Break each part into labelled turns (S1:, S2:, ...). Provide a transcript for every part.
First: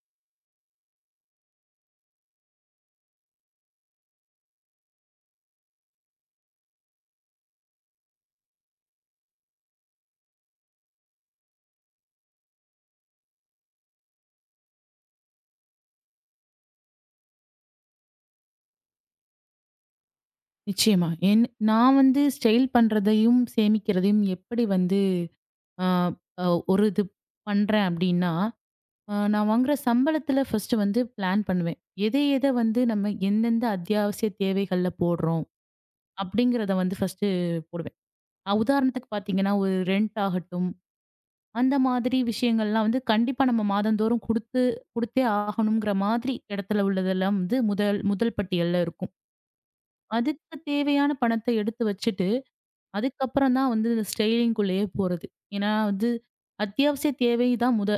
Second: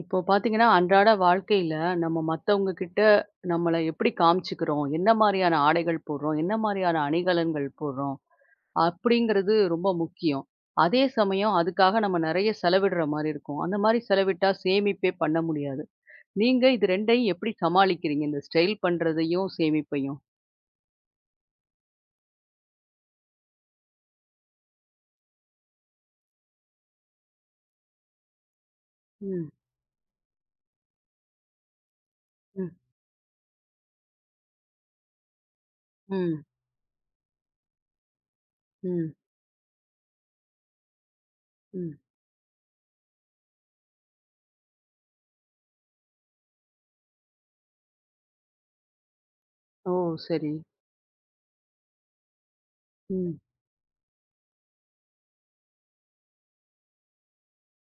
S1: இப்போ பார்த்தீங்கன்னா, அன்றாட வாழ்க்கையில நம்ம மத்தவங்க கிட்ட நம்மள எப்படி காமிச்சுக்கிறோம்? என்ன மாரியான ஆடைகள் போடுறோம்? என்ன மாரியான அணிகலன்கள் போடுறோம்? அப்படிங்கிறது ரொம்ப முக்கியம். அதே சமயம் அதுக்காக நம்ம நெறைய செலவிடுற மாரி இருக்கும். அந்த மாரி செலவிட்டா சேமிப்பே பண்ண முடியாது. நீங்க இது 2யும் எப்படி சமாளிக்கிறீங்க? இந்த ஸ்டைல் பண்றதையும், சேமிப்பையும்?
S2: நிச்சயமா. நான் வந்து ஸ்டைல் பண்றதையும், சேமிக்கிறதையும் எப்படி வந்து அ அ ஒரு இது பண்றேன் அப்டின்னா, நான்
S1: ம்,
S2: வாங்குற சம்பளத்துல ஃபர்ஸ்ட்டு வந்து பிளான் பண்ணுவேன். எத எத
S1: ம்,
S2: வந்து நம்ம எந்தெந்த அத்தியாவசிய தேவைகள்ல போடுறோம்
S1: ம்,
S2: அப்டிங்கிறத வந்து ஃபர்ஸ்ட்டு போடுவேன். உதாரணத்துக்கு
S1: ம்,
S2: பார்த்தீங்கன்னா, ஒரு ரெண்ட் ஆகட்டும், அந்த
S1: ம்.
S2: மாதிரி விஷயங்கள்லாம் வந்து கண்டிப்பா நம்ம மாதந்தோறும் குடுத்து குடுத்தே ஆகணுங்கிற மாதிரி இடத்துல உள்ளதெல்லாம் வந்து முதல் முதல் பட்டியல்ல இருக்கும்.
S1: ஓ! சரி.
S2: அதுக்கு தேவையான பணத்த எடுத்து வச்சுட்டு
S1: ம்,
S2: அதுக்கப்புறம் தான் வந்து இந்த ஸ்டைலிங்குள்ளேயே போறது. ஏன்னா வந்து அத்தியாவசிய தேவை தான் முத.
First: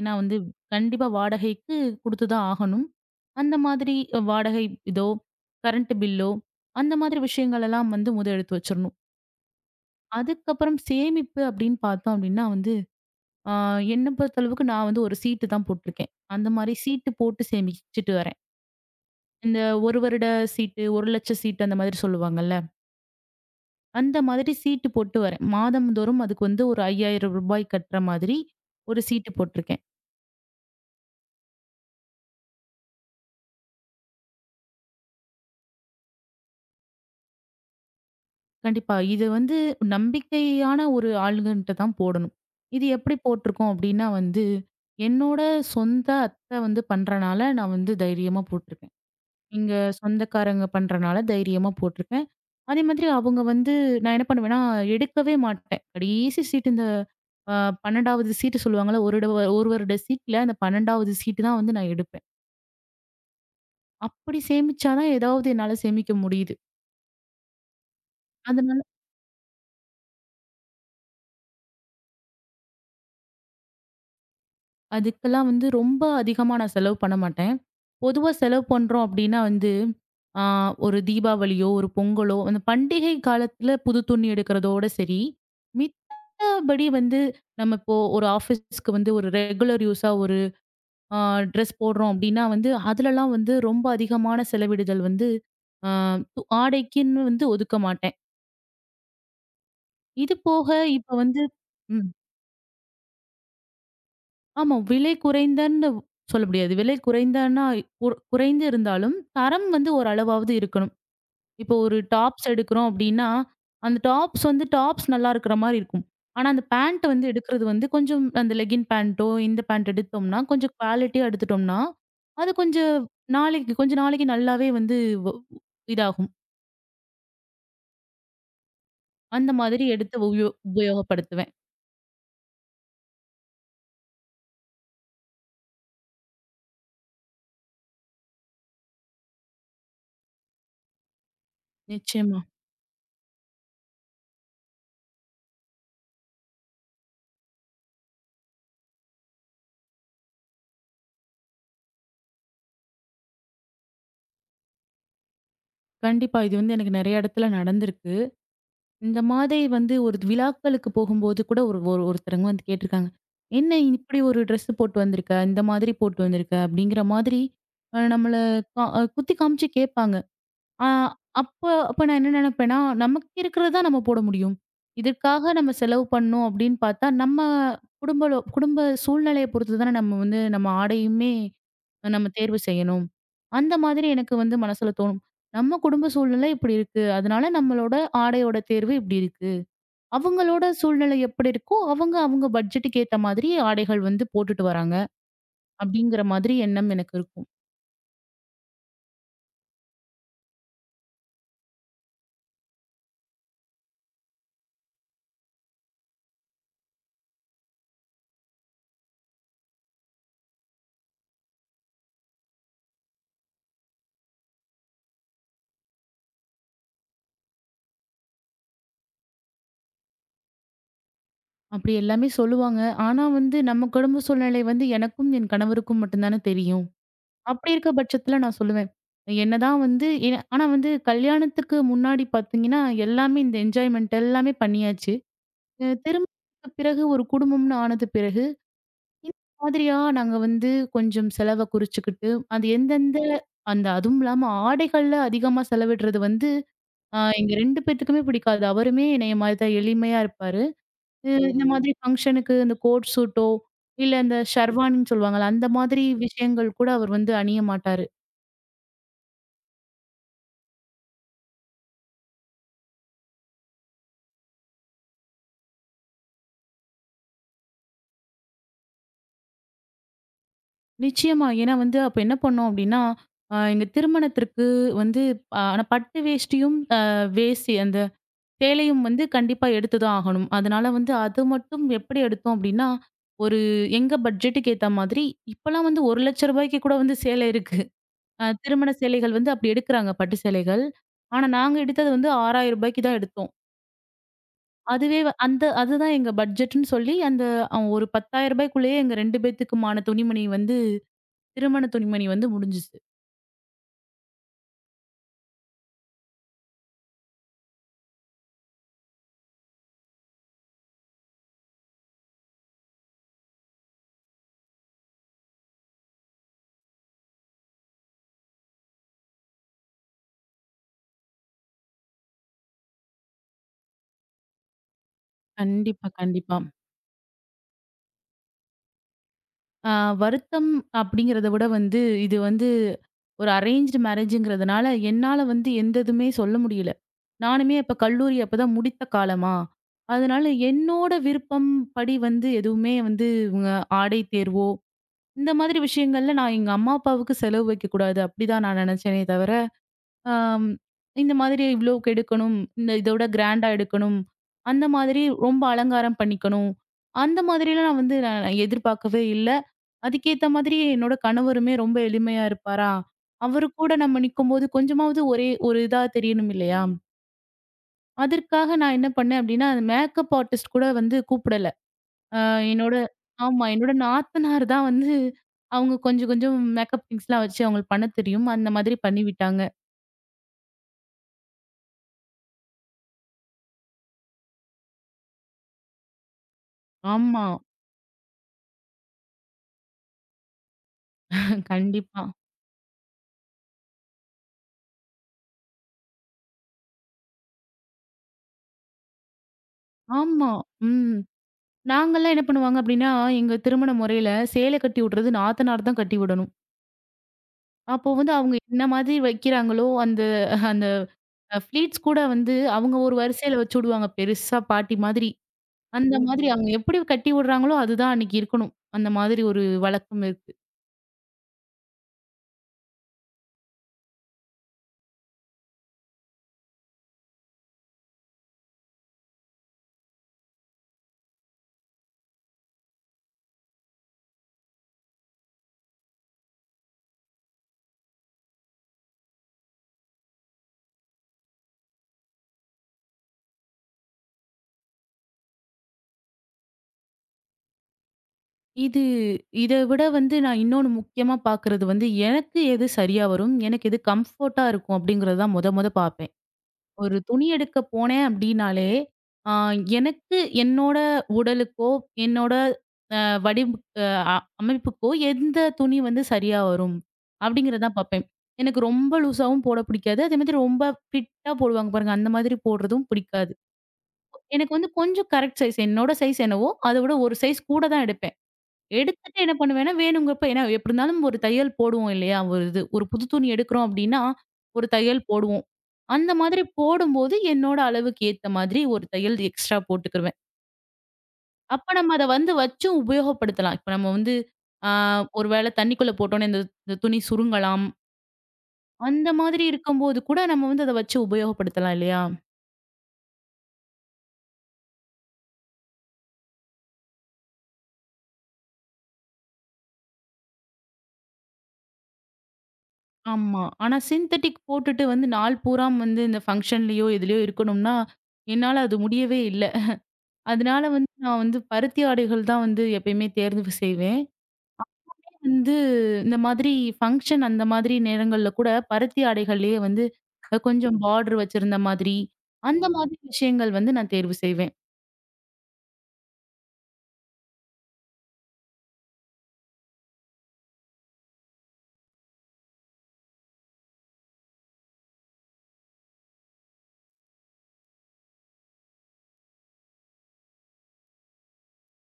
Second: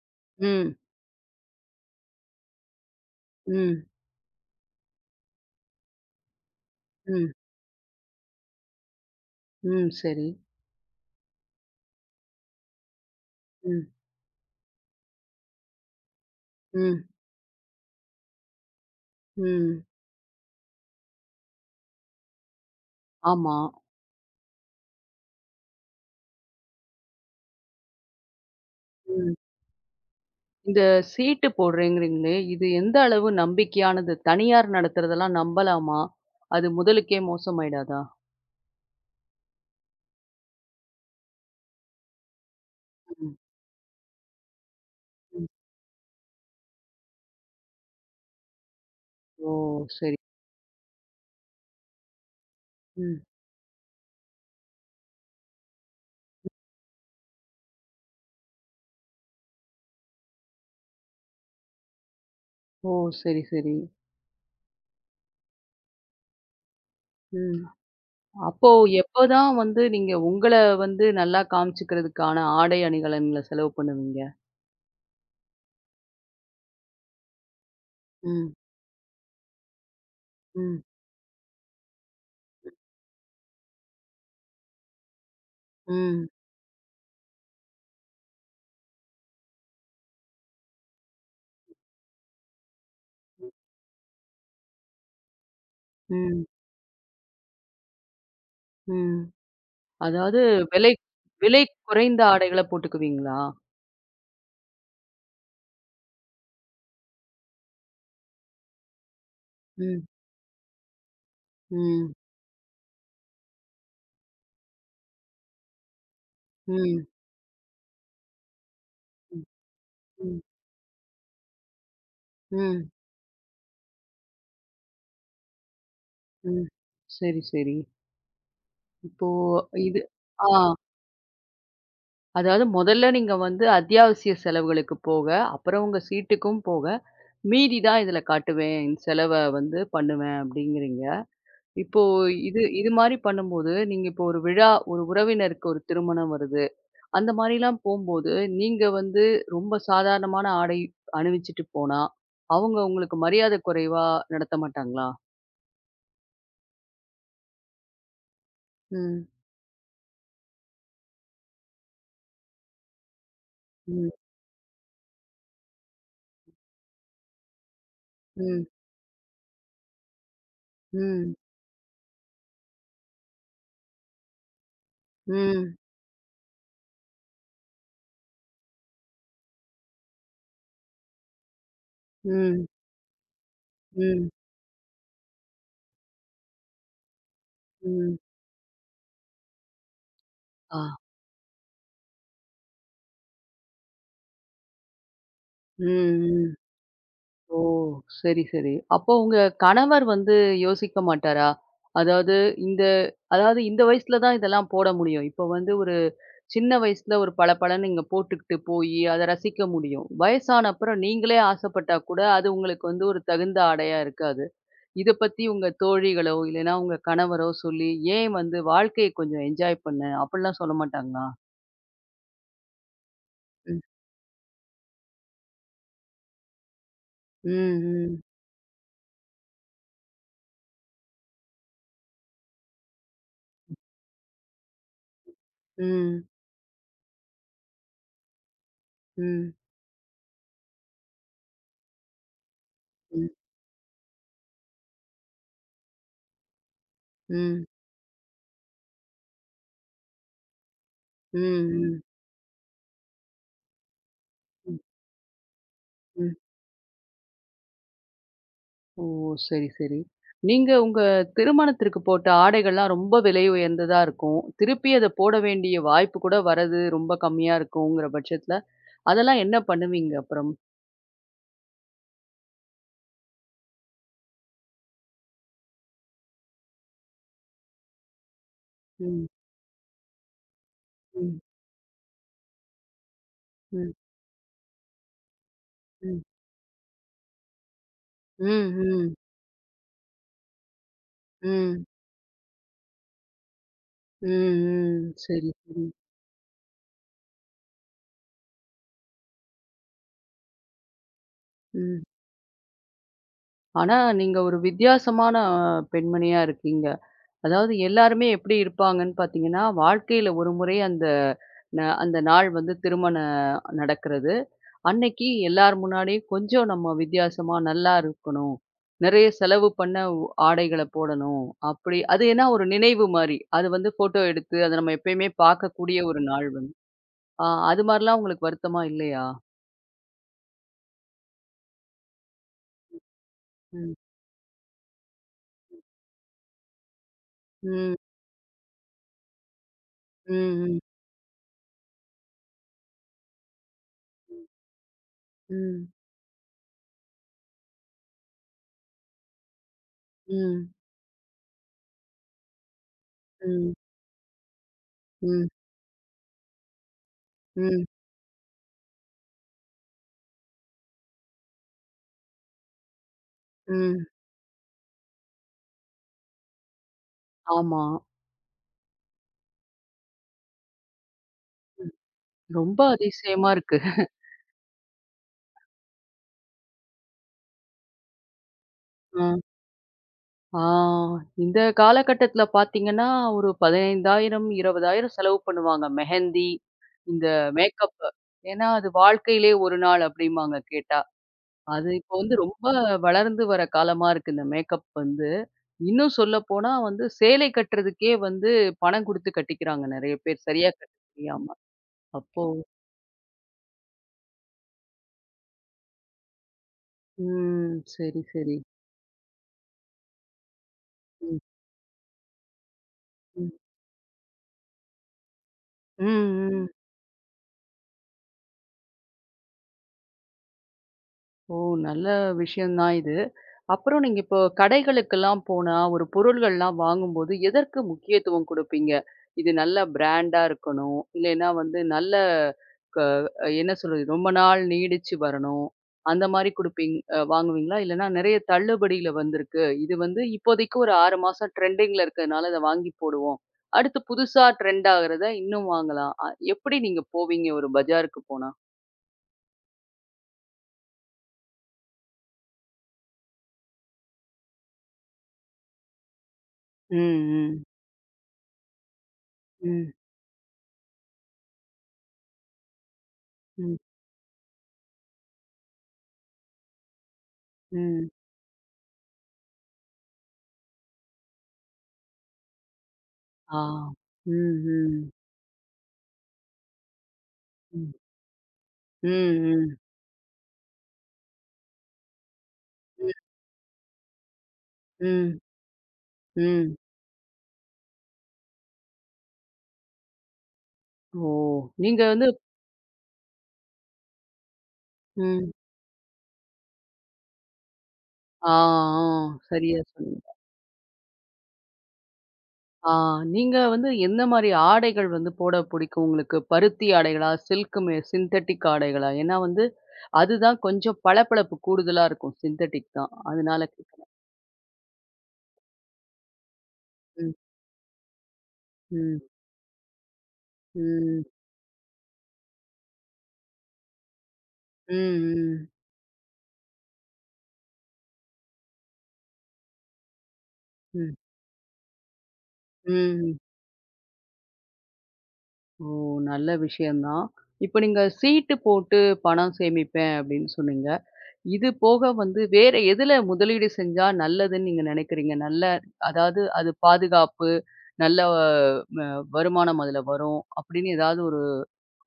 S2: ஏன்னா வந்து
S1: ம்,
S2: கண்டிப்பா வாடகைக்கு குடுத்து தான் ஆகணும். அந்த
S1: ம்,
S2: மாதிரி வாடகை இதோ, கரண்ட் பில்லோ அந்த மாதிரி
S1: ம்,
S2: விஷயங்கள் எல்லாம் வந்து முத எடுத்து வச்சிரணும்.
S1: ம். சரி.
S2: அதுக்கப்புறம் சேமிப்பு அப்படின்னு பார்த்தோம் அப்படின்னா வந்து, ஆ
S1: ம்,
S2: என்ன பொறுத்தளவுக்கு நான் வந்து ஒரு சீட்டு தான் போட்டிருக்கேன். அந்த மாதிரி
S1: ம்,
S2: சீட்டு போட்டு சேமிச்சுட்டு வரேன். இந்த
S1: ம்.
S2: 1 வருட சீட்டு, 1 லட்ச சீட்டு அந்த மாதிரி சொல்லுவாங்கல்ல.
S1: ஆமா.
S2: அந்த மாதிரி சீட்டு போட்டு வரேன். மாதம்தோறும் அதுக்கு வந்து ஒரு ரூ. 5,000 கட்டுற மாதிரி ஒரு சீட்டு
S1: ம்.
S2: போட்டிருக்கேன்.
S1: இந்த சீட்டு போடுறேங்கிறீங்களே, இது எந்த அளவு நம்பிக்கையானது? தனியார் நடத்துறதெல்லாம் நம்பலாமா? அது முதலுக்கே மோசமாயிடாதா?
S2: கண்டிப்பா. இது வந்து நம்பிக்கையான ஒரு ஆளுங்கன்ட்ட தான் போடணும். இது எப்படி
S1: ம்.
S2: போட்டிருக்கோம் அப்டின்னா வந்து, என்னோட
S1: ம்.
S2: சொந்த அத்த வந்து பண்றனால நான் வந்து தைரியமா போட்டிருக்கேன்.
S1: ஓ!
S2: எங்க
S1: சரி.
S2: சொந்தக்காரங்க பண்றனால தைரியமா போட்டிருக்கேன். அதே மாதிரி
S1: ம்.
S2: அவங்க வந்து நான் என்ன பண்ணுவேன்னா, எடுக்கவே மாட்டேன். கடைசி சீட்டு இந்த அ 12வது சீட்டு சொல்லுவாங்கல்ல, ஒரு வருட சீட்ல அந்த 12வது சீட்டு தான் வந்து நான் எடுப்பேன்.
S1: ஓ! சரி, சரி.
S2: அப்படி சேமிச்சா தான் ஏதாவது என்னால சேமிக்க முடியுது.
S1: ம். அப்போ
S2: அதனால
S1: எப்போதான் வந்து நீங்க உங்கள வந்து நல்லா காமிச்சுக்கிறதுக்கான ஆடை அணிகலன்ல செலவு பண்ணுவீங்க?
S2: அதுக்கெல்லாம் வந்து ரொம்ப அதிகமா நான் செலவு பண்ண மாட்டேன். பொதுவா
S1: ம்.
S2: செலவு பண்றோம் அப்படின்னா வந்து, ஆ
S1: ம்.
S2: ஒரு தீபாவளியோ, ஒரு பொங்கலோ, அந்த பண்டிகை காலத்துல புது துணி எடுக்கிறதோட சரி.
S1: ம்.
S2: மித்தபடி வந்து நம்ம இப்போ ஒரு ஆஃபீஸ்க்கு வந்து ஒரு ரெகுலர் யூஸா ஒரு ஆ ட்ரெஸ் போடுறோம் அப்படின்னா வந்து, அதுலலாம் வந்து ரொம்ப அதிகமான செலவிடுதல் வந்து ஆ
S1: ம்.
S2: ஆடைக்குன்னு வந்து ஒதுக்க மாட்டேன்.
S1: ம்.
S2: இது
S1: அதாவது
S2: போக
S1: விலை
S2: இப்ப வந்து
S1: விலை
S2: ம்.
S1: குறைந்த ஆடைகள போட்டுக்குவீங்களா?
S2: ஆமா. விலை குறைந்தன்னு சொல்ல முடியாது. விலை குறைந்தன்னா குறைந்து இருந்தாலும், தரம் வந்து
S1: ம்.
S2: ஓரளவாவது இருக்கணும். இப்போ ஒரு
S1: ம்.
S2: டாப்ஸ் எடுக்கிறோம் அப்டின்னா, அந்த டாப்ஸ் வந்து டாப்ஸ் நல்லா இருக்கிற மாரி இருக்கும். ஆனா, அந்த பேண்ட்
S1: ம்.
S2: வந்து எடுக்கிறது வந்து கொஞ்சம் அந்த லெகின் பேண்ட்டோ,
S1: ம்.
S2: இந்த பேண்ட் எடுத்தோம்னா,
S1: ம்.
S2: கொஞ்சம் குவாலிட்டியா எடுத்துட்டோம்னா, அது
S1: ம்.
S2: கொஞ்சம் நாளைக்கு கொஞ்ச நாளைக்கு நல்லாவே வந்து வ் இதாகும்.
S1: ம். சரி, சரி. இப்போ
S2: அந்த மாதிரி
S1: இது
S2: எடுத்து
S1: ஆ
S2: உபயோகப்படுத்துவேன்.
S1: அதாவது முதல்ல நீங்க வந்து அத்தியாவசிய செலவுகளுக்கு போக, அப்புறம் உங்க சீட்டுக்கும் போக, மீதி தான் இதில காட்டுவேன். இந்த செலவ வந்து பண்ணுவேன் அப்படிங்கிறீங்க. இப்போ
S2: நிச்சயமா.
S1: இது இது மாரி பண்ணும்போது, நீங்க இப்போ ஒரு விழா ஒரு உறவினருக்கு ஒரு திருமணம் வருது. அந்த மாரிலாம் போம்போது, நீங்க வந்து ரொம்ப சாதாரணமான ஆடை அணிவிச்சுட்டு போனா, அவங்க உங்களுக்கு மரியாதை குறைவா நடத்த மாட்டாங்களா?
S2: கண்டிப்பா. இது வந்து எனக்கு நெறைய இடத்துல நடந்திருக்கு. இந்த
S1: ம்.
S2: மாதிரி வந்து ஒரு விழாக்களுக்கு போகும்போது கூட ஒரு ஒரு ஒருத்தரங்க வந்து கேட்டிருக்காங்க. "என்ன
S1: ம்.
S2: இப்படி ஒரு ட்ரெஸ் போட்டு வந்திருக்க? இந்த மாதிரி போட்டு வந்திருக்க?" அப்படிங்கிற மாதிரி நம்மள
S1: ம்.
S2: கா குத்தி காமிச்சு கேட்பாங்க. ஆ
S1: ம்.
S2: அப்ப அப்ப நான் என்ன நினைப்பேன்னா, நமக்கு இருக்கிறது தான் நம்ம போட முடியும். இதற்காக நம்ம
S1: ம்.
S2: செலவு பண்ணோம் அப்படின்னு பார்த்தா, நம்ம குடும்பலோ குடும்ப சூழ்நிலைய பொறுத்து தானே நம்ம வந்து நம்ம ஆடையுமே நம்ம தேர்வு
S1: ம்.
S2: செய்யணும். அந்த மாதிரி
S1: ம்.
S2: எனக்கு வந்து மனசுல தோணும். நம்ம குடும்ப சூழ்நிலை இப்படி இருக்கு. அதனால நம்மளோட
S1: ம்.
S2: ஆடையோட தேர்வு இப்படி இருக்கு. அவங்களோட
S1: ஆ.
S2: சூழ்நிலை எப்படி இருக்கோ, அவங்க அவங்க பட்ஜெட்டுக்கு ஏத்த மாதிரி ஆடைகள் வந்து போட்டுட்டு வராங்க.
S1: ம்.
S2: அப்படிங்கிற மாதிரி
S1: ம்.
S2: எண்ணம் எனக்கு இருக்கும்.
S1: ஓ! சரி, சரி. அப்போ உங்க கணவர் வந்து யோசிக்க மாட்டாரா? அதாவது இந்த அதாவது இந்த வயசுல தான் இதெல்லாம் போட முடியும். இப்போ வந்து ஒரு சின்ன வயசுல ஒரு பளபளன்னு நீங்க போட்டுக்கிட்டு போயி, அத ரசிக்க முடியும். வயசான அப்புறம் நீங்களே ஆசைப்பட்டா கூட, அது உங்களுக்கு வந்து ஒரு தகுந்த ஆடையா இருக்காது. இத பத்தி உங்க தோழிகளோ, இல்லைன்னா உங்க கணவரோ சொல்லி, ஏன் வந்து வாழ்க்கைய கொஞ்சம் என்ஜாய் பண்ணு, அப்படிலாம் சொல்ல மாட்டாங்களா?
S2: அப்படி எல்லாமே சொல்லுவாங்க. ஆனா வந்து
S1: ம்.
S2: நம்ம குடும்ப சூழ்நிலை வந்து எனக்கும், என் கணவருக்கும் மட்டும் தானே தெரியும்.
S1: ம்.
S2: அப்படி இருக்க
S1: ம்.
S2: பட்சத்துல நான் சொல்லுவேன். என்னதான் வந்து ஆனா வந்து கல்யாணத்துக்கு முன்னாடி பாத்தீங்கன்னா, எல்லாமே இந்த என்ஜாய்மென்ட் எல்லாமே பண்ணியாச்சு.
S1: ம்.
S2: திருமணத்துக்கு பிறகு ஒரு குடும்பம்னு ஆனது பிறகு, இந்த
S1: ம்.
S2: மாதிரியா நாங்க வந்து கொஞ்சம் செலவ குறிச்சுக்கிட்டு, அது எந்தெந்த
S1: ம்.
S2: அந்த அதுவும் இல்லாம ஆடைகள்ல அதிகமா செலவிடுறது வந்து, எங்க
S1: ம்.
S2: 2 பேத்துக்குமே பிடிக்காது. அவருமே என்னைய மாரி தான் எளிமையா இருப்பாரு.
S1: ம்,
S2: இந்த மாதிரி
S1: ம்,
S2: ஃபங்ஷனுக்கு இந்த கோட் சூட்டோ, இல்ல இந்த
S1: ம்,
S2: ஷர்வானின்னு சொல்லுவாங்கல்ல, அந்த மாதிரி
S1: ம்.
S2: விஷயங்கள் கூட அவர் வந்து அணிய மாட்டாரு.
S1: ஓ! சரி, சரி. நீங்க உங்க திருமணத்திற்கு போட்ட ஆடைகள்லாம் ரொம்ப விலை உயர்ந்ததா இருக்கும். திருப்பி அத போட வேண்டிய வாய்ப்பு கூட வரது ரொம்ப கம்மியா இருக்குங்கிற பட்சத்துல, அதெல்லாம் என்ன பண்ணுவீங்க அப்புறம்?
S2: நிச்சயமா. ஏன்னா வந்து அப்ப என்ன பண்ணோம் அப்டின்னா, எங்க திருமணத்திற்கு வந்து ஆனா பட்டு வேஷ்டியும், அந்த சேலையும் வந்து
S1: ம்,
S2: கண்டிப்பா எடுத்து தான் ஆகணும். அதனால வந்து
S1: ம்,
S2: அது மட்டும் எப்படி எடுத்தோம் அப்டின்னா, ஒரு
S1: ம்,
S2: எங்க பட்ஜெட்டுக்கு ஏத்த மாதிரி இப்பலாம் வந்து ரூ.
S1: ம்.
S2: 1,00,000 கூட வந்து சேலை இருக்கு.
S1: ம், ம்,
S2: திருமண
S1: ம்,
S2: சேலைகள் வந்து அப்டி எடுக்குறாங்க பட்டு சேலைகள். ஆனா நாங்க
S1: ம்,
S2: எடுத்தது வந்து ரூ. 6,000 தான் எடுத்தோம்.
S1: ம்.
S2: அதுவே
S1: சரி,
S2: அந்த
S1: சரி.
S2: அதுதான் எங்க பட்ஜெட்ன்னு சொல்லி அந்த ஒரு ரூ. 10,000க்குள்ளேயே எங்க 2 பேத்துக்குமான துணிமணி வந்து திருமண
S1: ம்.
S2: துணிமணி வந்து முடிஞ்சுச்சு.
S1: ஆனா நீங்க ஒரு வித்தியாசமான பெண்மணியா இருக்கீங்க. அதாவது எல்லாருமே எப்படி இருப்பாங்கன்னு பார்த்தீங்கன்னா, வாழ்க்கையில ஒரு முறை அந்த அந்த நாள் வந்து திருமணம் நடக்கிறது. அன்னைக்கு எல்லார் முன்னாடியும் கொஞ்சம் நம்ம வித்தியாசமா நல்லா இருக்கணும். நெறைய செலவு பண்ண ஆடைகள போடணும். அப்படி அது ஏன்னா ஒரு நினைவு மாரி. அது வந்து ஃபோட்டோ எடுத்து அத நம்ம எப்பயுமே பார்க்கக்கூடிய
S2: கண்டிப்பா,
S1: ஒரு நாள்
S2: கண்டிப்பா.
S1: வந்து. ஆ அது மாரிலாம் உங்களுக்கு வருத்தமா இல்லையா?
S2: ஆ வருத்தம் அப்படிங்கிறத விட வந்து, இது வந்து ஒரு
S1: ம்.
S2: அரேஞ்ச்டு மேரேஜ்ங்கிறதுனால, என்னால வந்து எந்த இதுமே சொல்ல முடியல. நானுமே அப்ப
S1: ம்.
S2: கல்லூரி அப்பதான் முடித்த காலமா, அதனால
S1: ம்.
S2: என்னோட விருப்பம் படி வந்து எதுவுமே வந்து இவங்க ஆடை தேர்வோ, இந்த மாதிரி
S1: ம்.
S2: விஷயங்கள்ல நான் எங்க அம்மா, அப்பாவுக்கு செலவு வைக்கக்கூடாது. அப்படிதான் நான் நெனச்சேனே தவிர ஆம்,
S1: ம்.
S2: இந்த மாதிரி இவ்வளோக்கு எடுக்கணும். இந்த இதோட கிராண்டா
S1: ம்.
S2: எடுக்கணும். அந்த மாதிரி
S1: ம். ம்.
S2: ரொம்ப அலங்காரம் பண்ணிக்கணும். அந்த
S1: ம்.
S2: மாதிரிலாம் நான் வந்து நான் நான் எதிர்பார்க்கவே இல்ல. அதுக்கேத்த மாதிரி என்னோட கணவருமே ரொம்ப எளிமையா இருப்பாரா? அவரு கூட
S1: ம்.
S2: நம்ம நிக்கும்போது கொஞ்சமாவது ஒரே ஒரு இதா தெரியணும் இல்லையா?
S1: ஆமா.
S2: அதற்காக நான் என்ன பண்ணேன் அப்டின்னா, அந்த மேக்கப் ஆர்டிஸ்ட் கூட வந்து கூப்பிடல.
S1: ம்.
S2: அ
S1: ரொம்ப
S2: என்னோட
S1: அதிசயமா
S2: ஆமா.
S1: இருக்கு.
S2: என்னோட நாத்தனார் தான் வந்து அவங்க கொஞ்சம் கொஞ்சம் மேக்கப் திங்ஸ்லாம் வச்சு அவங்களுக்கு பண்ண தெரியும். அந்த மாதிரி பண்ணி
S1: ஆ.
S2: விட்டாங்க.
S1: ஆ இந்த காலகட்டத்தில பார்த்தீங்கன்னா, ஒரு 15,000 20,000 செலவு பண்ணுவாங்க. மெஹந்தி, இந்த
S2: ஆமா.
S1: மேக்கப். ஏன்னா, அது வாழ்க்கையிலே ஒரு நாள் அப்படிம்பாங்க கேட்டா. அது இப்போ
S2: கண்டிப்பா.
S1: வந்து ரொம்ப வளர்ந்து வர காலமா இருக்கு இந்த மேக்கப் வந்து. இன்னும் சொல்லப்போனா வந்து சேலை கட்டுறதுக்கே வந்து பணம் குடுத்து கட்டிக்கிறாங்க நெறைய பேர்.
S2: ஆமா.
S1: சரியா கட்ட
S2: ம்.
S1: தெரியாம.
S2: நாங்கலாம்
S1: அப்போ
S2: என்ன பண்ணுவாங்க அப்டின்னா, எங்க திருமண முறையில சேலை கட்டி விடுறது நாத்தனார் தான் கட்டி விடணும்.
S1: ம்.
S2: அப்போ
S1: சரி,
S2: வந்து அவங்க
S1: சரி.
S2: என்ன மாதிரி வைக்கிறாங்களோ, அந்த அந்த
S1: ம்,
S2: ஃப்ளீட்ஸ் கூட வந்து அவங்க ஒரு
S1: ம்.
S2: வரிசையில வச்சு விடுவாங்க. பெருசா பாட்டி மாதிரி.
S1: ம்,
S2: அந்த மாதிரி ஓஹோ!
S1: ம்.
S2: அவங்க எப்படி கட்டி விடுறாங்களோ, அதுதான் அன்னைக்கு இருக்கணும். அந்த மாதிரி ஒரு வழக்கம் இருக்கு.
S1: ஓ! நல்ல விஷயம் தான் இது. அப்புறம் நீங்க இப்போ கடைகளுக்கெல்லாம் போனா, ஒரு பொருள்கள்லாம் வாங்கும்போது எதற்கு முக்கியத்துவம் குடுப்பீங்க? இது நல்ல பிராண்டா இருக்கணும். இல்லைன்னா வந்து நல்ல க என்ன சொல்றது? ரொம்ப நாள் நீடிச்சு வரணும். அந்த மாரி குடுப்பீங் அ வாங்குவீங்களா? இல்லன்னா நெறைய தள்ளுபடியில வந்திருக்கு. இது வந்து இப்போதைக்கு ஒரு 6 மாசம் ட்ரெண்டிங்ல இருக்கிறதுனால இத வாங்கி போடுவோம். அடுத்து புதுசா ட்ரெண்ட் ஆகுறத இன்னும் வாங்கலாம். எப்படி நீங்க போவீங்க ஒரு பஜாருக்கு போனா?
S2: இது இத விட வந்து நான் இன்னொன்னு முக்கியமா பார்க்குறது வந்து, எனக்கு எது சரியா வரும்? எனக்கு எது கம்ஃபோர்ட்டா இருக்கும்? அப்படிங்கிறது தான் மொத மொத பார்ப்பேன்.
S1: ம்,
S2: ஒரு துணி
S1: ம்,
S2: எடுக்க போனேன் அப்படின்னாலே, ஆ
S1: ம்,
S2: எனக்கு என்னோட உடலுக்கோ, என்னோட அ வடிவ்
S1: ம்,
S2: அ அமைப்புக்கோ எந்த துணி வந்து சரியா வரும் அப்படிங்கிறத தான்
S1: ம்.
S2: பார்ப்பேன். எனக்கு ரொம்ப லூஸாவும் போட பிடிக்காது. அதே மாதிரி ரொம்ப ஃபிட்டா போடுவாங்க பாருங்க, அந்த மாதிரி போடுறதும் பிடிக்காது.
S1: ஆ. ம்,
S2: எனக்கு வந்து
S1: ம்.
S2: கொஞ்சம் கரெக்ட் சைஸ் என்னோட சைஸ் என்னவோ, அத விட ஒரு சைஸ் கூட
S1: ம்.
S2: தான் எடுப்பேன்.
S1: ம்,
S2: எடுத்துட்டு என்ன
S1: ம்.
S2: பண்ணுவேன்னா, வேணுங்கிறப்ப ஏன்னா எப்படி இருந்தாலும் ஒரு தையல் போடுவோம் இல்லையா? ஒரு இது ஒரு புது துணி எடுக்கிறோம் அப்படின்னா, ஒரு தையல்
S1: ம்,
S2: போடுவோம். அந்த மாதிரி
S1: ம்.
S2: போடும்போது என்னோட அளவுக்கு ஏத்த மாதிரி ஒரு தையல் எக்ஸ்ட்ரா போட்டுக்கிருவேன்.
S1: ஓ!
S2: அப்ப
S1: நீங்க
S2: நம்ம அத
S1: வந்து
S2: வந்து வச்சும் உபயோகப்படுத்தலாம். இப்ப நம்ம வந்து ஆ ஒரு
S1: ம்.
S2: வேளை தண்ணிக்குள்ள போட்டோனே இந்த இந்த துணி சுருங்கலாம்.
S1: ஆ,
S2: அந்த
S1: ஆ.
S2: மாதிரி
S1: சரியா
S2: இருக்கும்போது
S1: சொன்னீங்க.
S2: கூட நம்ம வந்து அத வச்சு உபயோகப்படுத்தலாம் இல்லையா?
S1: ஆ நீங்க வந்து எந்த மாரி ஆடைகள் வந்து போட பிடிக்கும் உங்களுக்கு? பருத்தி ஆடைகளா? Silk synthetic ஆடைகளா? ஏன்னா வந்து அதுதான் கொஞ்சம் பளபளப்பு கூடுதலா இருக்கும். சிந்தெடிக் தான். அதனால
S2: ஆமா. ஆனா
S1: கேட்கிறேன்.
S2: சிந்தெடிக் போட்டுட்டு வந்து நாள் பூராம் வந்து இந்த ஃபங்ஷன்லயோ,
S1: ம்,
S2: எதுலயோ இருக்கணும்னா, என்னால அது
S1: ம்,
S2: முடியவே இல்ல. அதனால வந்து
S1: ம்.
S2: நான் வந்து பருத்தி ஆடைகள் தான் வந்து எப்பயுமே தேர்வு செய்வேன்.
S1: ம், ம்.
S2: வந்து இந்த மாதிரி ஃபங்ஷன் அந்த மாதிரி நேரங்கள்ல கூட பருத்தி ஆடைகள்லயே வந்து கொஞ்சம்
S1: ம்,
S2: பார்டர் வச்சிருந்த மாதிரி, அந்த மாதிரி
S1: ம்.
S2: விஷயங்கள் வந்து நான் தேர்வு செய்வேன்.
S1: ஓ! நல்ல விஷயம் தான். இப்ப நீங்க சீட்டு போட்டு பணம் சேமிப்பேன் அப்படின்னு சொன்னீங்க. இது போக வந்து வேற எதுல முதலீடு செஞ்சா நல்லதுன்னு நீங்க நினைக்கிறீங்க? நல்ல அதாவது அது பாதுகாப்பு, நல்ல வருமானம் அதுல வரும் அப்படின்னு ஏதாவது ஒரு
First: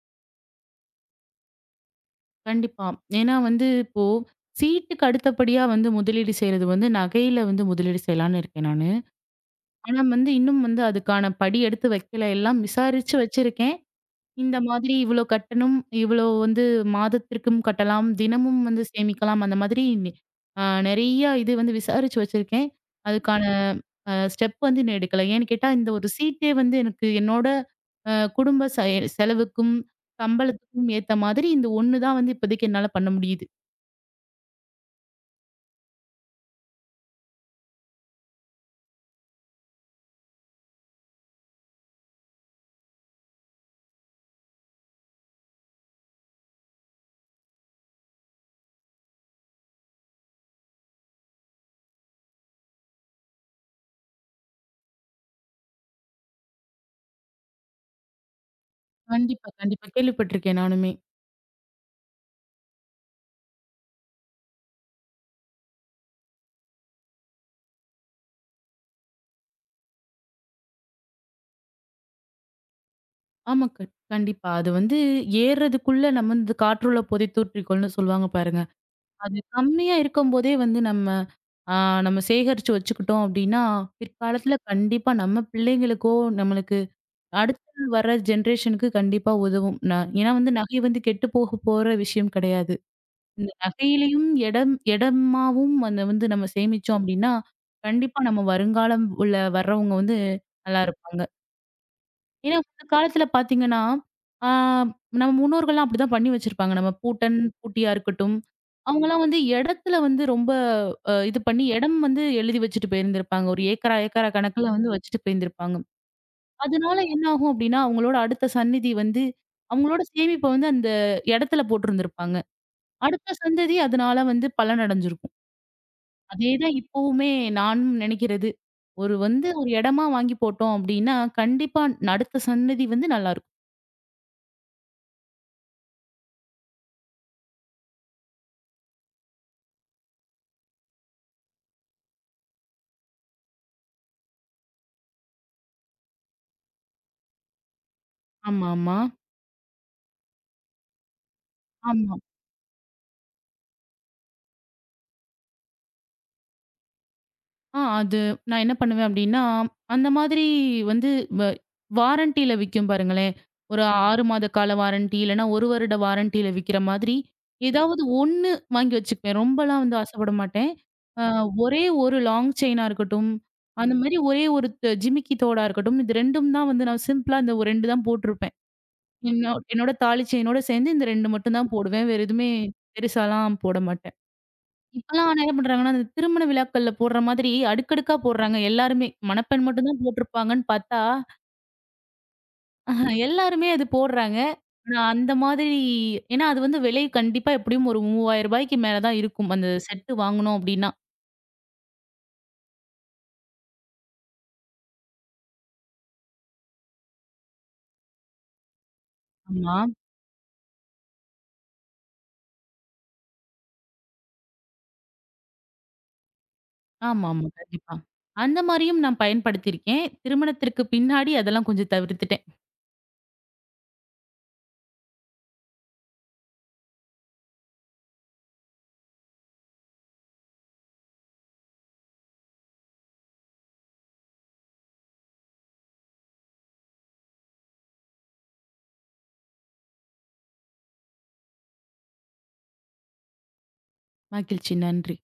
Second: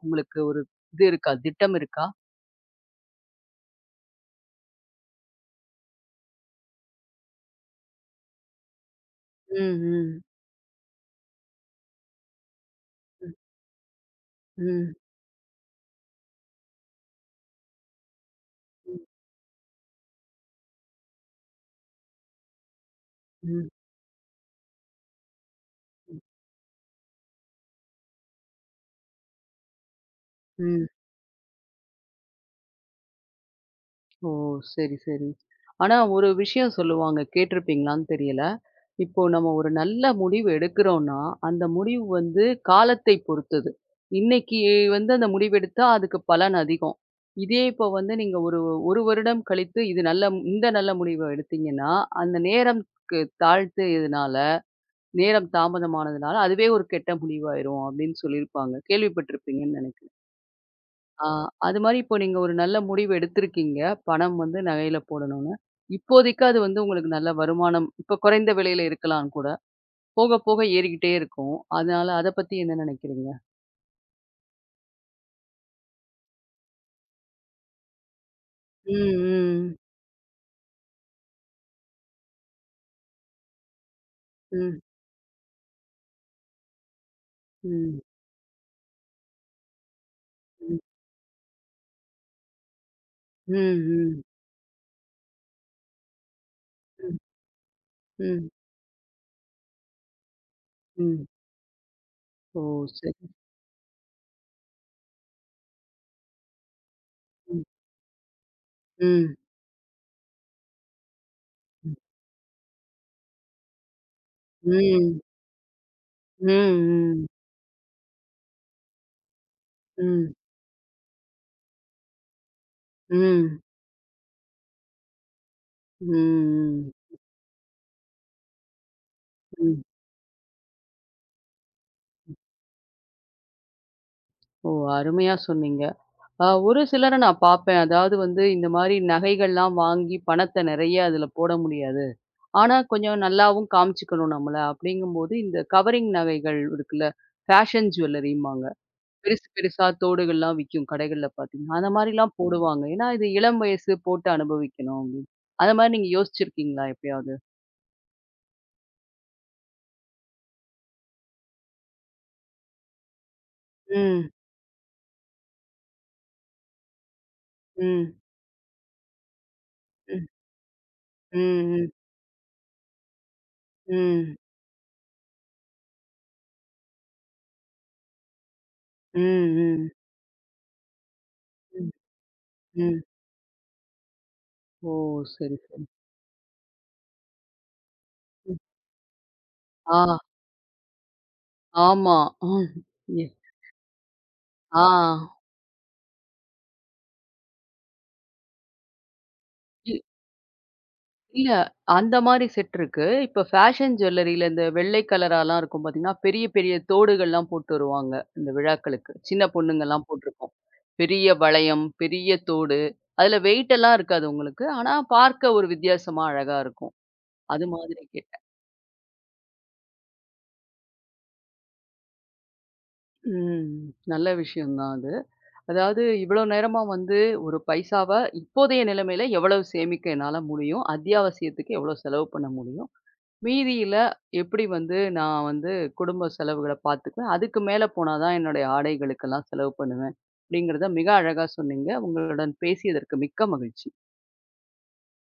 S1: உங்களுக்கு ஒரு இது இருக்கா? திட்டம் இருக்கா?
S2: கண்டிப்பா. ஏன்னா வந்து இப்போ சீட்டுக்கு அடுத்தபடியா வந்து முதலீடு செய்றது வந்து நகையில வந்து முதலீடு செய்யலான்னு இருக்கேன் நானு.
S1: ம்,
S2: ஆனா
S1: ம்.
S2: வந்து இன்னும் வந்து அதுக்கான படி எடுத்து வைக்கல. எல்லாம் விசாரிச்சு
S1: ம்,
S2: வச்சிருக்கேன். இந்த
S1: ம்,
S2: மாதிரி இவ்வளோ கட்டணும். இவ்வளோ வந்து மாதத்திற்கும் கட்டலாம். தினமும் வந்து சேமிக்கலாம். அந்த மாதிரி நெறைய இது வந்து விசாரிச்சு வச்சிருக்கேன். அதுக்கான
S1: ம்,
S2: ஸ்டெப் வந்து இன்னும் எடுக்கல. ஏன்னு கேட்டா, இந்த ஒரு
S1: ம்,
S2: சீட்டே வந்து எனக்கு என்னோட அ குடும்ப செலவுக்கும்,
S1: ம்.
S2: சம்பளத்துக்கும் ஏத்த மாதிரி இந்த ஒண்ணு தான் வந்து இப்போதைக்கு என்னால பண்ண முடியுது.
S1: ஓ! சரி, சரி. ஆனா ஒரு விஷயம் சொல்லுவாங்க, கேட்டிருப்பீங்களான்னு தெரியல. இப்போ நம்ம ஒரு நல்ல முடிவு எடுக்கிறோம்னா, அந்த முடிவு வந்து காலத்தை பொறுத்தது. இன்னைக்கு வந்து அந்த முடிவெடுத்தா அதுக்கு பலன் அதிகம். இதே இப்போ வந்து நீங்க ஒரு 1 வருடம் கழித்து இது நல்ல இந்த நல்ல முடிவ எடுத்தீங்கன்னா, அந்த நேரம்க்கு தாழ்த்தியதுனால, நேரம் தாமதமானதுனால அதுவே ஒரு கெட்ட முடிவாயிரும் அப்படின்னு சொல்லியிருப்பாங்க.
S2: கண்டிப்பா,
S1: கேள்விப்பட்டிருப்பீங்கன்னு
S2: கண்டிப்பா.
S1: நினைக்கிறேன்.
S2: கேள்விப்பட்டிருக்கேன் நானுமே.
S1: ஆ, அது மாரி இப்போ நீங்க ஒரு நல்ல முடிவு எடுத்திருக்கீங்க. பணம் வந்து நகையில போடணும்னு. இப்போதைக்கு அது வந்து உங்களுக்கு நல்ல வருமானம் இப்ப குறைந்த விலையில இருக்கலாம் கூட. போக போக ஏறிக்கிட்டே இருக்கும். அதனால அத பத்தி என்ன நினைக்கிறீங்க?
S2: ஆமா. கண்டிப்பா. கண்டிப்பா. அது வந்து ஏறுறதுக்குள்ள நம்ம இந்த காற்றுள்ள புதை தூற்றிக்கொள்ன்னு சொல்லுவாங்க பாருங்க.
S1: ம்,
S2: அது
S1: ம்,
S2: கம்மியா இருக்கும்போதே வந்து நம்ம ஆ, நம்ம சேகரிச்சு வச்சுக்கிட்டோம் அப்படின்னா, பிற்காலத்துல
S1: ம்,
S2: கண்டிப்பா நம்ம பிள்ளைங்களுக்கோ, நம்மளுக்கு அடுத்து
S1: ம்.
S2: வர ஜெனரேஷனுக்கு கண்டிப்பா உதவும். ஏன்னா வந்து
S1: ம்,
S2: நகை வந்து கெட்டு போக போற விஷயம் கிடையாது. இந்த
S1: ம்,
S2: நகையிலயும் இடம் இடமாவும் அந்த வந்து நம்ம சேமிச்சோம்
S1: ம்,
S2: அப்படின்னா, கண்டிப்பா நம்ம
S1: ம்,
S2: வருங்காலம் உள்ள வர்றவங்க வந்து நல்லா இருப்பாங்க.
S1: ம்.
S2: ஏன்னா,
S1: ஓ!
S2: இந்த காலத்துல
S1: சரி.
S2: பார்த்தீங்கன்னா, ஆ நம்ம முன்னோர்கள்லாம் அப்படிதான் பண்ணி வச்சிருப்பாங்க. நம்ம பூட்டன்,
S1: ம்.
S2: பூட்டியா இருக்கட்டும். அவங்கலாம்
S1: ம்,
S2: வந்து இடத்துல வந்து ரொம்ப இது பண்ணி
S1: ம்,
S2: இடம் வந்து எழுதி வச்சுட்டு போயிருந்திருப்பாங்க. ஒரு ஏக்கரா, ஏக்கரா
S1: ம்,
S2: கணக்குல வந்து
S1: ம்,
S2: வச்சுட்டு போயிருந்திருப்பாங்க. அதனால என்ன
S1: ம்,
S2: ஆகும் அப்படின்னா, அவங்களோட அடுத்த சந்நிதி வந்து அவங்களோட
S1: ம்,
S2: சேமிப்ப வந்து அந்த இடத்துல போட்டிருந்திருப்பாங்க.
S1: ம்,
S2: அடுத்த
S1: ம்,
S2: சந்ததி அதனால வந்து பலனடைஞ்சிருக்கும். அதேதான்
S1: ம்.
S2: இப்பவுமே நானும் நினைக்கிறது. ஒரு வந்து ஒரு
S1: ம்.
S2: இடமா வாங்கி போட்டோம் அப்படின்னா, கண்டிப்பா அடுத்த சந்ததி வந்து நல்லா இருக்கும்.
S1: ஓ! அருமையா சொன்னீங்க. ஒரு சிலர நான் பார்ப்பேன். அதாவது வந்து இந்த மாரி நகைகள்லாம் வாங்கி பணத்த நெறைய அதில போட முடியாது. ஆனா, கொஞ்சம் நல்லாவும் காமிச்சுக்கணும் நம்மள. அப்படிங்கும்போது இந்த கவரிங் நகைகள் இருக்குல்ல, ஃபேஷன் ஜுவல்லரிம்பாங்க.
S2: ஆமாமா.
S1: பெருசு பெருசா தோடுகள்லாம் விக்கும் கடைகள்ல பார்த்தீங்கன்னா. அந்த
S2: ஆமா. ஆமா
S1: மாரிலாம் போடுவாங்க. ஏன்னா, இது இளம் வயசு போட்டு அனுபவிக்கணும் அப்படின்னு. அந்த மாரி நீங்க யோசிச்சிருக்கீங்களா எப்பயாவது?
S2: அது நான் என்ன பண்ணுவேன் அப்டின்னா, அந்த மாதிரி வந்து வ வாரண்டில விக்கும் பாருங்களேன். ஒரு 6
S1: ம்.
S2: மாத கால வாரண்டி இல்லன்னா 1 வருட வாரண்டில விக்கிற மாதிரி, ஏதாவது
S1: ம்.
S2: ஒண்ணு வாங்கி வச்சுக்குவேன். ரொம்பலாம் வந்து
S1: ம்.
S2: ஆசைப்பட மாட்டேன். அ
S1: ம்.
S2: ஒரே
S1: ம்.
S2: ஒரு லாங் செயினா இருக்கட்டும், அந்த மாரி
S1: ம்.
S2: ஒரே ஒரு ஜிமிக்கி தோடா இருக்கட்டும், இது 2ம் தான் வந்து நான் சிம்பிளா இந்த ஒரு 2 தான் போட்டிருப்பேன்.
S1: ம்.
S2: என்னோட தாலி செயினோட சேர்ந்து இந்த 2 மட்டும் தான்
S1: ம்.
S2: போடுவேன். வேற எதுவுமே
S1: ம்.
S2: பெருசாலாம் போட மாட்டேன்.
S1: ஓ!
S2: இப்பலாம் ஆனா என்ன
S1: சரி, சரி.
S2: பண்றாங்கன்னா, அந்த திருமண விழாக்கள்ல போடுற மாதிரி அடுக்கடுக்கா
S1: ம்.
S2: போடுறாங்க எல்லாருமே. மணப்பெண் மட்டும் தான்
S1: ஆ.
S2: போட்டிருப்பாங்கன்னு பார்த்தா,
S1: ஆமா. ம். எ
S2: எல்லாருமே அது போடுறாங்க.
S1: ஆ.
S2: ஆனா அந்த மாதிரி ஏன்னா அது வந்து விலை கண்டிப்பா எப்படியும் ஒரு ரூ. 3000க்கு மேல தான் இருக்கும். அந்த
S1: இ
S2: செட்டு வாங்குனோம் அப்படின்னா.
S1: இல்ல. அந்த மாரி செட் இருக்கு. இப்ப ஃபேஷன் ஜுவல்லரியில இந்த வெள்ளை கலராலாம் இருக்கும் பார்த்தீங்கன்னா, பெரிய பெரிய தோடுகள்லாம் போட்டு வருவாங்க. இந்த விழாக்களுக்கு. சின்ன
S2: ஆமா.
S1: பொண்ணுங்கலாம் போட்டிருக்கும். பெரிய வளையம், பெரிய தோடு. அதுல வெயிட் எல்லாம் இருக்காது உங்களுக்கு. ஆனா பார்க்க ஒரு வித்தியாசமா அழகா இருக்கும்.
S2: ஆமாமா.
S1: அது
S2: கண்டிப்பா.
S1: மாதிரி கேட்டேன்.
S2: அந்த மாரியும் நான் பயன்படுத்தியிருக்கேன். திருமணத்திற்கு பின்னாடி அதெல்லாம் கொஞ்சம் தவிர்த்துட்டேன்.
S1: ம். நல்ல விஷயம் தான் அது. அதாவது இவ்வளோ நேரமா வந்து ஒரு பைசாவ இப்போதைய நிலைமையில எவ்வளவு சேமிக்க என்னால முடியும்? அத்தியாவசியத்துக்கு எவ்வளோ செலவு பண்ண முடியும்? மீதியில எப்படி வந்து நான் வந்து குடும்ப செலவுகள பார்த்துக்குவேன். அதுக்கு மேல போனா தான் என்னுடைய ஆடைகளுக்கெல்லாம் செலவு பண்ணுவேன். அப்படிங்கிறத மிக அழகா சொன்னீங்க. உங்களுடன் பேசியதற்கு மிக்க மகிழ்ச்சி.
S2: மகிழ்ச்சி. நன்றி.